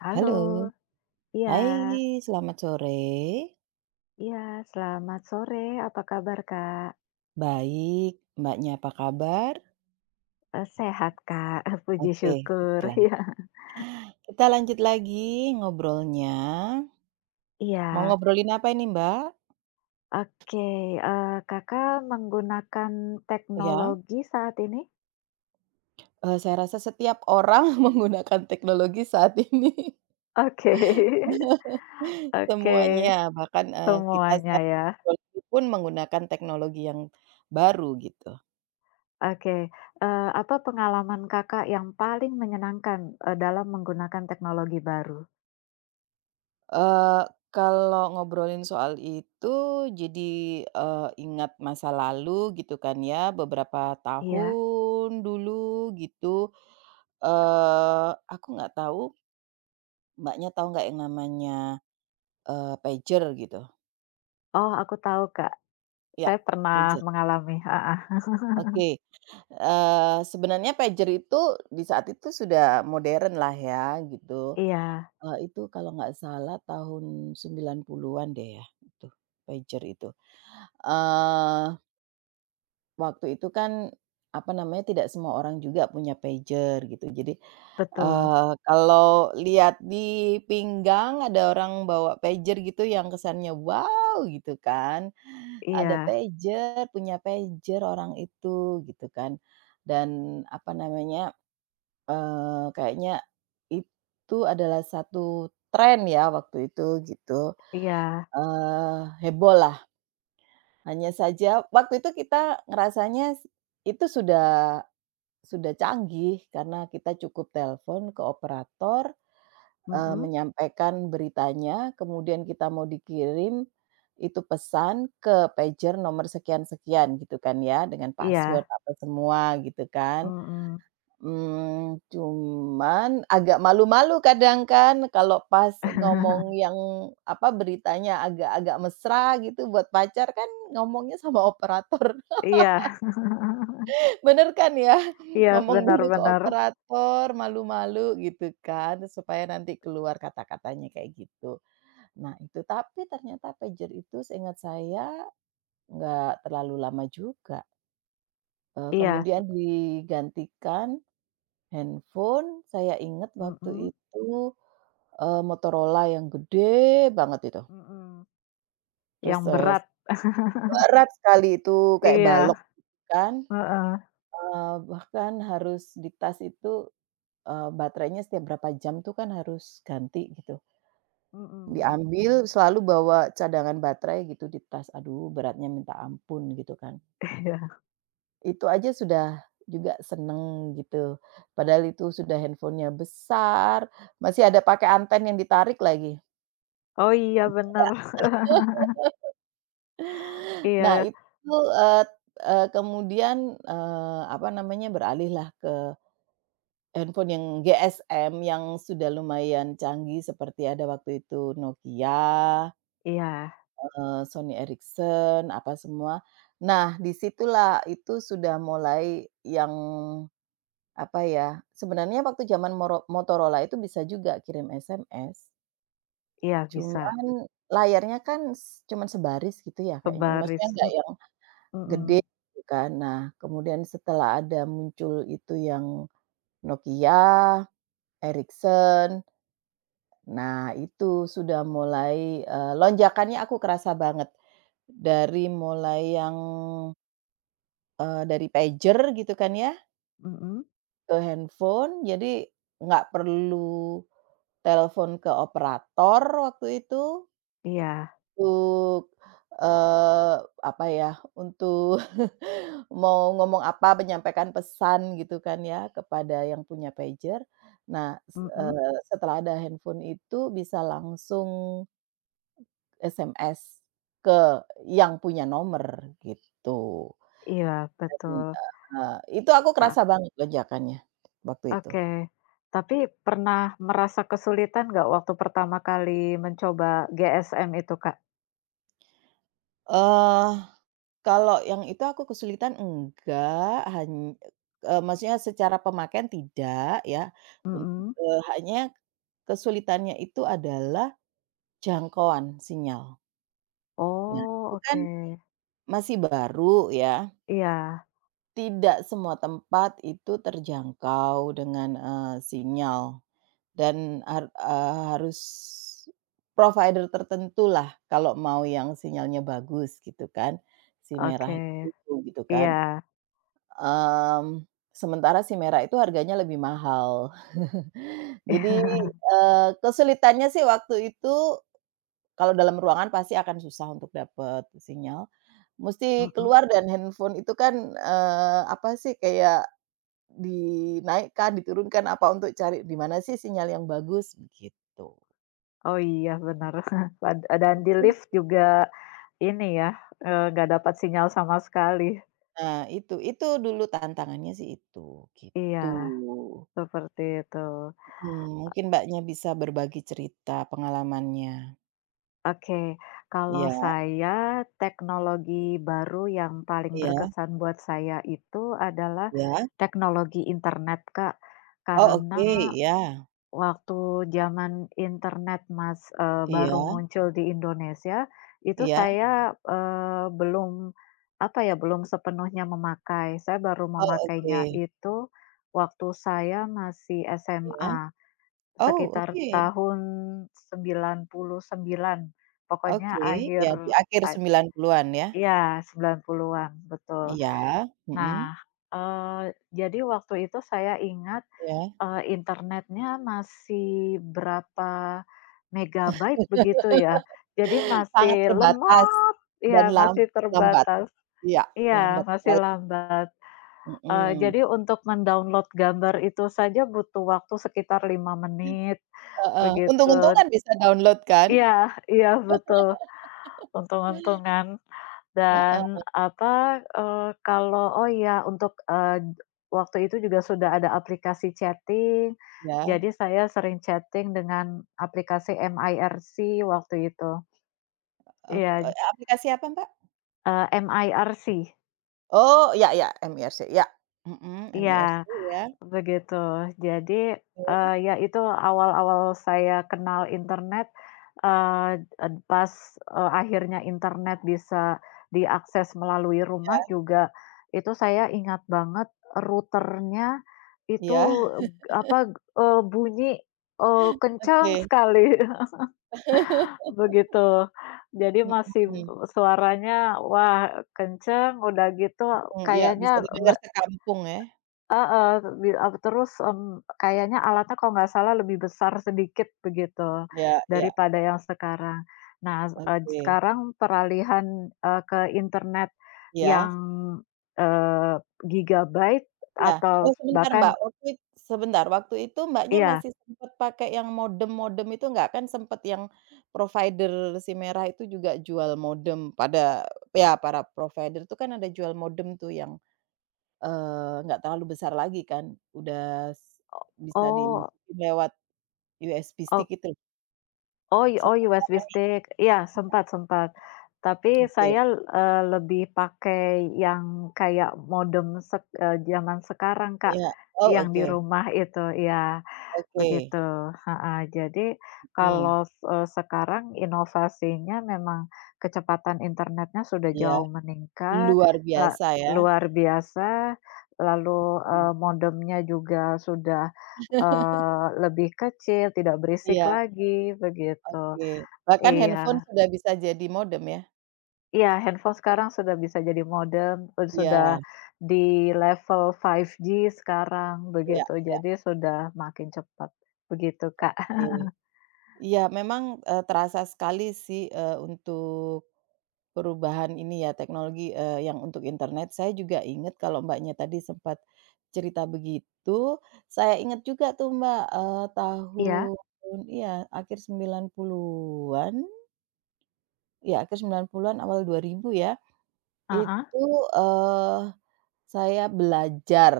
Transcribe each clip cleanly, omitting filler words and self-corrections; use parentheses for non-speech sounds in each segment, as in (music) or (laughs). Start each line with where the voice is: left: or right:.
left: Halo,
right: Halo,
left: iya
right: hai, selamat sore.
left: iya, selamat sore, apa kabar, Kak?
right: Baik, Mbaknya apa kabar?
left: Sehat, Kak, (laughs) puji
right: Oke,
left: syukur, (laughs)
right: syukurlah.
left: iya.
right: Kita lanjut lagi ngobrolnya. Mau
left: Iya,
right: ngobrolin apa ini Mbak?
left: oke, eee, Kakak menggunakan
right: Ya,
left: teknologi saat ini?
right: saya rasa setiap orang (laughs) menggunakan teknologi saat ini (laughs)
left: Oke, (laughs)
right: semuanya,
left: oke,
right: bahkan, kita
left: semuanya
right: sekarang
left: ya,
right: pun menggunakan teknologi yang baru gitu.
left: oke, apa pengalaman Kakak yang paling menyenangkan, dalam menggunakan teknologi baru?
right: Eee, kalau ngobrolin soal itu jadi, ingat masa lalu gitu kan ya, beberapa
left: Iya,
right: tahun dulu gitu, aku nggak tahu Mbaknya tahu nggak yang namanya, pager gitu?
left: oh, aku tahu, Kak,
right: Ya,
left: saya pernah
right: pager.
left: mengalami, Ah. (laughs)
right: Oke, sebenarnya pager itu di saat itu sudah modern lah ya gitu,
left: Iya,
right: itu kalau nggak salah tahun 90-an deh ya itu, pager itu, eee Waktu itu kan, apa namanya, tidak semua orang juga punya pager gitu. Jadi,
left: betul,
right: kalau lihat di pinggang ada orang bawa pager gitu yang kesannya, "Wow!" gitu kan, ada
left: iya.
right: pager, punya pager orang itu gitu kan. Dan, apa namanya, kayaknya itu adalah satu tren ya waktu itu gitu,
left: Iya,
right: eee, heboh lah. Hanya saja waktu itu kita ngerasanya itu sudah canggih karena kita cukup telepon ke operator,
left: mhm,
right: menyampaikan beritanya, kemudian kita mau dikirim itu pesan ke pager nomor sekian-sekian gitu kan ya, dengan password
left: iya,
right: apa semua gitu kan.
left: mhm.
right: Cuman agak malu-malu kadang kan kalau pas ngomong
left: (laughs)
right: yang apa, beritanya agak-agak mesra gitu buat pacar kan ngomongnya sama operator.
left: Iya. (laughs)
right: Bener kan ya?
left: Iya,
right: Ngomong dulu ke
left: benar-benar,
right: operator, malu-malu gitu kan, supaya nanti keluar kata-katanya kayak gitu. Nah itu, tapi ternyata pager itu seingat saya nggak terlalu lama juga,
left: Iya, s
right: kemudian digantikan handphone, saya ingat waktu
left: mhm,
right: itu, Motorola yang gede banget itu.
left: mhm.
right: Terus,
left: Yang berat.
right: berat sekali itu kayak
left: Iya,
right: balok kan,
left: heeh,
right: bahkan harus di tas itu. Baterainya setiap berapa jam tuh kan harus ganti gitu.
left: mhm.
right: Diambil selalu bawa cadangan baterai gitu di tas, aduh beratnya minta ampun gitu kan.
left: Iya.
right: Itu aja sudah juga seneng gitu, padahal itu sudah handphone-nya besar, masih ada pakai anten yang ditarik lagi.
left: Oh iya, benar, (laughs)
right: Nah
left: Iya
right: itu, eee eee, kemudian, apa namanya, beralihlah ke handphone yang GSM yang sudah lumayan canggih seperti ada waktu itu Nokia.
left: iya
right: Sony Ericsson apa semua. Nah, disitulah itu sudah mulai yang, apa ya, sebenarnya waktu zaman Motorola itu bisa juga kirim SMS,
left: iya, bisa
right: cuman layarnya kan cuman sebaris gitu ya kayaknya, maksudnya
left: kebaris, m
right: nggak yang
left: mhm,
right: gede gitu kan. Nah, kemudian setelah ada muncul itu yang Nokia, Ericsson. Nah itu sudah mulai, lonjakannya aku kerasa banget. Dari mulai yang dari pager gitu kan ya,
left: mhm,
right: ke handphone, jadi nggak perlu telepon ke operator waktu itu
left: iya,
right: untuk, eee, apa ya, untuk (laughs) mau ngomong apa, menyampaikan pesan gitu kan ya kepada yang punya pager. Nah,
left: mhm,
right: setelah ada handphone itu bisa langsung SMS ke yang punya nomor, gitu.
left: iya, betul,
right: Iya, heeh, itu aku
left: heeh,
right: kerasa banget lonjakannya waktu itu.
left: oke. Tapi pernah merasa kesulitan nggak waktu pertama kali mencoba GSM itu, Kak?
right: Eee, kalau yang itu aku kesulitan enggak, han maksudnya secara pemakaian tidak ya, un
left: Mhm.
right: hanya kesulitannya itu adalah jangkauan sinyal. Nah,
left: Oh,
right: itu kan
left: oke.
right: masih baru ya,
left: Iya,
right: tidak semua tempat itu terjangkau dengan, sinyal. Dan harus provider tertentu lah kalau mau yang sinyalnya bagus gitu kan, si merah
left: oke.
right: itu gitu kan,
left: Iya.
right: mmm, sementara si merah itu harganya lebih mahal. (laughs) Jadi,
left: (laughs)
right: kesulitannya sih waktu itu kalau dalam ruangan pasti akan susah untuk dapat sinyal, mesti
left: Mhm.
right: keluar dan handphone itu kan, apa sih kayak dinaikkan, diturunkan apa untuk cari di mana sih sinyal yang bagus, begitu.
left: Oh, iya benar. (laughs) Dan di lift juga ini ya, nggak dapat sinyal sama sekali.
right: Nah, itu dulu tantangannya sih itu,
left: Iya,
right: gitu.
left: seperti itu.
right: Mhm, mungkin Mbaknya bisa berbagi cerita pengalamannya.
left: Oke, kalau
right: Iya,
left: saya teknologi baru yang paling
right: iya,
left: berkesan buat saya itu adalah
right: iya.
left: teknologi internet, Kak.
right: Oh, oke,
left: Karena
right: iya,
left: waktu zaman internet, Mas, baru
right: iya,
left: muncul di Indonesia, itu
right: iya.
left: saya, belum, apa ya, belum sepenuhnya memakai. Saya baru
right: Oh, oke,
left: memakainya itu waktu saya masih
right: iya.
left: SMA,
right: Oh,
left: sekitar
right: oke,
left: tahun 99 pokoknya
right: oke,
left: akhir
right: iya di akhir
left: a
right: 90-an ya?
left: iya, 90-an, betul.
right: Iya, mhm,
left: Nah, jadi waktu itu saya ingat
right: iya.
left: Internetnya masih berapa megabyte begitu ya. Jadi
right: Sangat
left: masih
right: terbatas
left: lemot,
right: dan
left: ya masih
right: lambat,
left: terbatas.
right: iya,
left: Iya,
right: lambat
left: masih
right: sekali,
left: lambat.
right: mhm,
left: Jadi untuk mendownload gambar itu saja butuh waktu sekitar 5 menit,
right: heeh,
left: begitu.
right: untung-untungan bisa download kan?
left: Iya iya betul, untung-untungan. Dan
right: Heeh,
left: apa, kalau oh iya untuk, waktu itu juga sudah ada aplikasi chatting,
right: iya.
left: jadi saya sering chatting dengan aplikasi MIRC waktu itu. Iya,
right: Aplikasi apa, Mbak?
left: MIRC,
right: Oh, ya, ya, MIRC, ya, mhm, MIRC
left: iya.
right: ya,
left: Begitu. Jadi,
right: oke.
left: ya itu awal-awal saya kenal internet, eee, ed pas, akhirnya internet bisa diakses melalui rumah juga, itu saya ingat banget routernya itu,
right: Iya,
left: eg apa, bunyi, kencang
right: oke.
left: sekali, (laughs)
right: (laughs)
left: begitu. Jadi masih
right: Mhm,
left: suaranya, wah kenceng, udah gitu
right: mhm, iya, bisa
left: kayaknya
right: didengar sekampung, eh. Ya.
left: heeh, terus, kayaknya alatnya kalau nggak salah lebih besar sedikit begitu,
right: Iya, iya,
left: daripada yang sekarang. Nah,
right: oke.
left: sekarang peralihan, ke internet
right: Iya,
left: yang, eee, gigabyte
right: iya. Oh
left: atau
right: sebentar, Mbak,
left: bahkan
right: waktu it sebentar, waktu itu Mbaknya
left: iya,
right: masih sempet pakai yang modem-modem itu nggak? Kan sempet yang provider si merah itu juga jual modem pada ya, para provider itu kan ada jual modem tuh yang nggak terlalu besar lagi kan, udah s bisa
left: oh
right: dimasukin lewat USB
left: oh
right: stick itu.
left: oh USB
right: (unintelligible)
left: stick, iya sempat sempat. Tapi
right: Oke,
left: saya, lebih pakai yang kayak modem zaman sekarang Kak,
right: iya. Oh,
left: yang di
right: oke,
left: rumah itu, iya.
right: oke,
left: Begitu, heeh. Jadi
right: mhm,
left: kalau, sekarang inovasinya memang kecepatan internetnya sudah
right: iya,
left: jauh meningkat,
right: luar
left: la
right: biasa ya.
left: luar biasa, lalu,
right: Mhm.
left: modemnya juga sudah,
right: (laughs)
left: lebih kecil, tidak berisik
right: Iya,
left: lagi, begitu.
right: oke. Bahkan handphone
left: Iya
right: sudah bisa jadi modem ya?
left: iya, handphone sekarang sudah bisa jadi modem, sudah
right: Iya,
left: di level 5G sekarang,
right: iya,
left: begitu.
right: iya,
left: Jadi sudah makin cepat, begitu, Kak.
right: oke. Iya memang, terasa sekali sih, untuk perubahan ini ya teknologi, yang untuk internet. Saya juga inget kalau Mbaknya tadi sempat cerita begitu, saya inget juga tuh Mbak,
left: Iya,
right: tahun iya akhir 90-an, ya akhir 90-an awal 2000 ya,
left: heeh.
right: itu, eee, saya belajar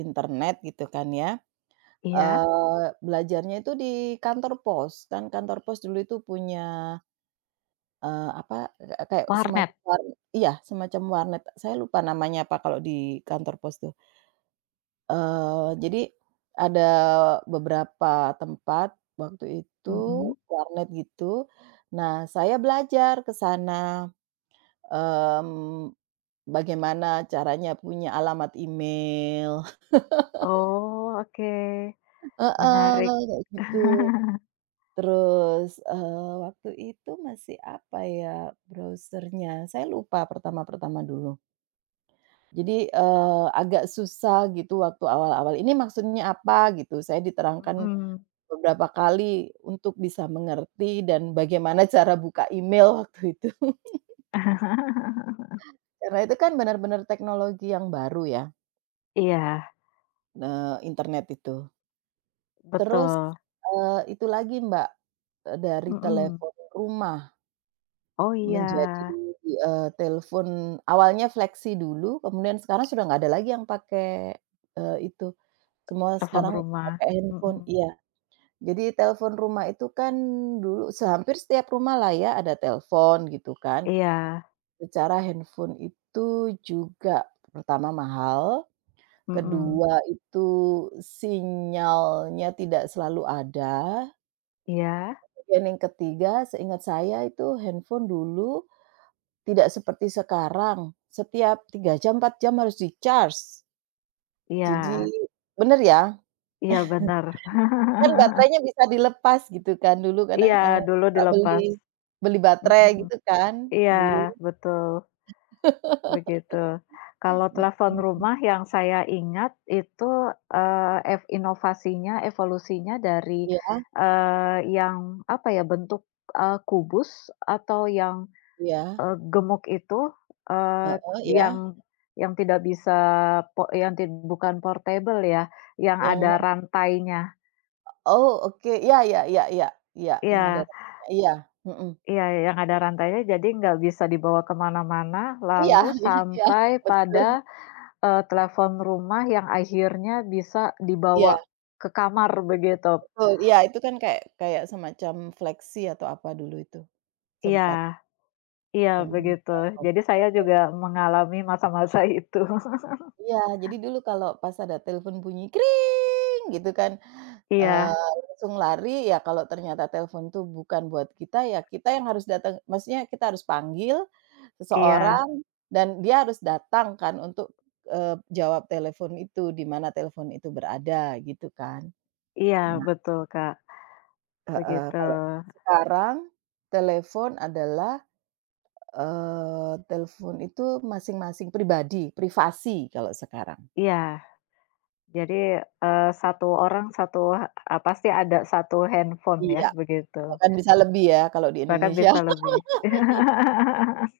right: internet gitu kan ya,
left: Iya.
right: belajarnya itu di kantor pos, kan kantor pos dulu itu punya Eee, apa, kayak
left: Warnet.
right: semacam iya, semacam warnet, saya lupa namanya apa kalau di kantor pos tuh. Jadi ada beberapa tempat waktu itu
left: Mhm.
right: warnet gitu. Nah, saya belajar ke sana, mmm, bagaimana caranya punya alamat email
left: Oh, oke.
right: (laughs) heeh,
left: Menarik.
right: kayak gitu. Terus, waktu itu masih apa ya browser-nya, saya lupa pertama-pertama dulu. Jadi, agak susah gitu waktu awal-awal, "Ini maksudnya apa?" Gitu. Saya diterangkan
left: Mhm.
right: beberapa kali untuk bisa mengerti dan bagaimana (laughs) cara buka email waktu itu. (laughs)
left: (laughs)
right: Karena itu kan benar-benar teknologi yang baru ya,
left: Iya,
right: internet itu. Terus,
left: betul.
right: itu lagi Mbak, dari
left: Mhm.
right: telepon rumah
left: Oh, iya,
right: menjadi, telepon awalnya fleksi dulu, kemudian sekarang sudah nggak ada lagi yang pakai, itu. Semua
left: telepon
right: sekarang
left: rumah.
right: pakai handphone.
left: Mhm.
right: Iya. Jadi telepon rumah itu kan dulu hampir setiap rumah lah ya ada telepon gitu kan.
left: Iya.
right: Secara handphone itu juga pertama mahal,
left: Mhm.
right: kedua itu sinyalnya tidak selalu ada,
left: Iya
right: dan yang ketiga seingat saya itu handphone dulu tidak seperti sekarang, setiap 3 jam, 4 jam harus di-charge. Jadi
left: iya
right: benar ya?
left: iya, bener. (laughs)
right: Kan baterainya bisa dilepas gitu kan, dulu kadang,
left: Iya, dulu
right: suka beli
left: dilepas.
right: beli baterai
left: Mhm.
right: gitu kan
left: Iya,
right: dulu,
left: betul. Begitu. Kalau
right: mhm,
left: telepon rumah yang saya ingat itu, eee, ev inovasinya, evolusinya dari,
right: iya,
left: yang apa ya, bentuk, kubus atau yang,
right: iya,
left: gemuk itu, eee,
right: heeh, iya,
left: yang tidak bisa po yang tid bukan portable ya, yang
right: yang
left: ada
right: mana?
left: rantainya.
right: Oh, oke, iya, iya, iya, iya, iya, yang ada
left: Iya
right: rambutnya, iya, mhm,
left: iya, yang ada rantainya jadi nggak bisa dibawa kemana mana
right: iya,
left: lalu
right: iya, iya,
left: sampai
right: betul,
left: pada telepon rumah yang akhirnya bisa dibawa
right: iya
left: ke kamar begitu.
right: betul, iya itu kan kayak kayak semacam fleksi atau apa dulu itu, sempat
left: Iya iya
right: yang
left: begitu.
right: telkom.
left: Jadi saya juga mengalami masa-masa (laughs) itu.
right: Iya, jadi dulu kalau pas ada telepon bunyi gitu kan, Eee,
left: Iya
right: langsung lari, ya kalau ternyata telepon tuh bukan buat kita, ya kita yang harus datang maksudnya kita harus panggil
left: iya
right: seseorang dan dia harus datang kan untuk, eee, jawab telepon itu, di mana telepon itu berada, gitu kan.
left: iya
right: Nah
left: betul, Kak,
right: heeh,
left: begitu.
right: kalau sekarang telepon adalah, telepon itu masing-masing pribadi, privasi kalau sekarang.
left: Iya, jadi, 1 orang satu ha pasti ada satu handphone ya
right: Iya,
left: begitu,
right: bahkan bisa lebih ya kalau di
left: bahkan
right: Indonesia.
left: bisa lebih. (laughs)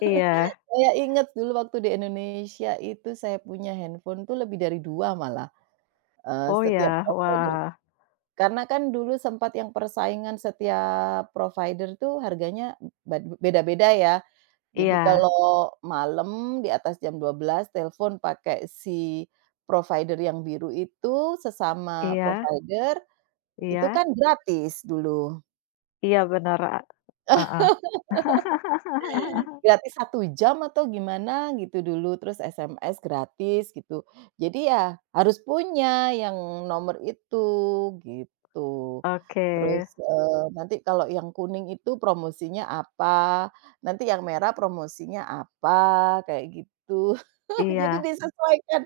left: Iya,
right: Saya ingat dulu waktu di Indonesia itu saya punya handphone tuh lebih dari 2 malah,
left: oh
right: setiap
left: ya,
right: provider.
left: wah,
right: Karena kan dulu sempat yang persaingan setiap provider tuh harganya beda-beda ya. Jadi
left: iya
right: kalau malam di atas jam 12.00 telepon pakai si provider yang biru itu sesama
left: iya
right: provider, itu kan
left: iya
right: gratis dulu.
left: iya bener, heeh. (laughs)
right: Gratis 1 jam atau gimana gitu dulu, terus SMS gratis gitu. Jadi ya harus punya yang nomor itu, gitu.
left: Oke,
right: Terus, nanti kalau yang kuning itu promosinya apa, nanti yang merah promosinya apa, kayak gitu. (laughs) Jadi
left: iya.
right: disesuaikan,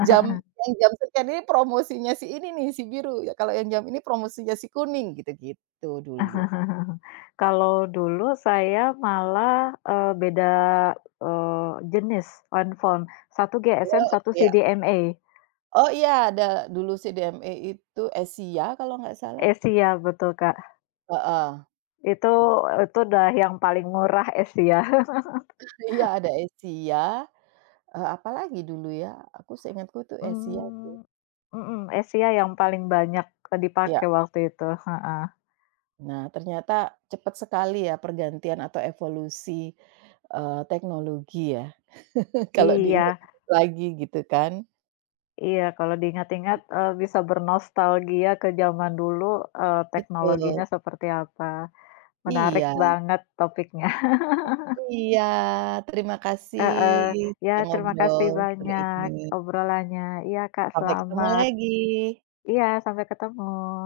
right: jam jam sekian ini promosinya si ini nih, si biru, ya kalau yang jam ini promosinya si kuning, gitu-gitu dulu.
left: Kalau dulu saya malah, beda, jenis handphone, satu
right: Lo
left: GSM, satu
right: oke ya?
left: CDMA.
right: Oh iya ada dulu CDME itu Asia kalau nggak salah,
left: Asia betul, Kak.
right: heeh,
left: Itu itu udah yang paling murah Asia. (laughs)
right: iya ada Asia, apalagi dulu ya, aku seingatku tuh Asia
left: Mmm, mhm, Asia yang paling banyak,
right: ya.
left: dipakai waktu itu, heeh.
right: Nah ternyata cepat sekali ya pergantian atau evolusi, teknologi ya (laughs) kalau
left: Iya
right: diingat-ingat lagi gitu kan.
left: iya, kalau diingat-ingat, bisa bernostalgia ke zaman dulu,
right: Betul,
left: teknologinya seperti apa. Menarik
right: iya,
left: banget topiknya, (laughs)
right: iya, terima kasih
left: heeh. Ya
right: sudah
left: terima kasih
right: ngobrol sore ini,
left: banyak obrolannya. Iya Kak,
right: sampai ketemu
left: selamat
right: lagi.
left: iya sampai ketemu.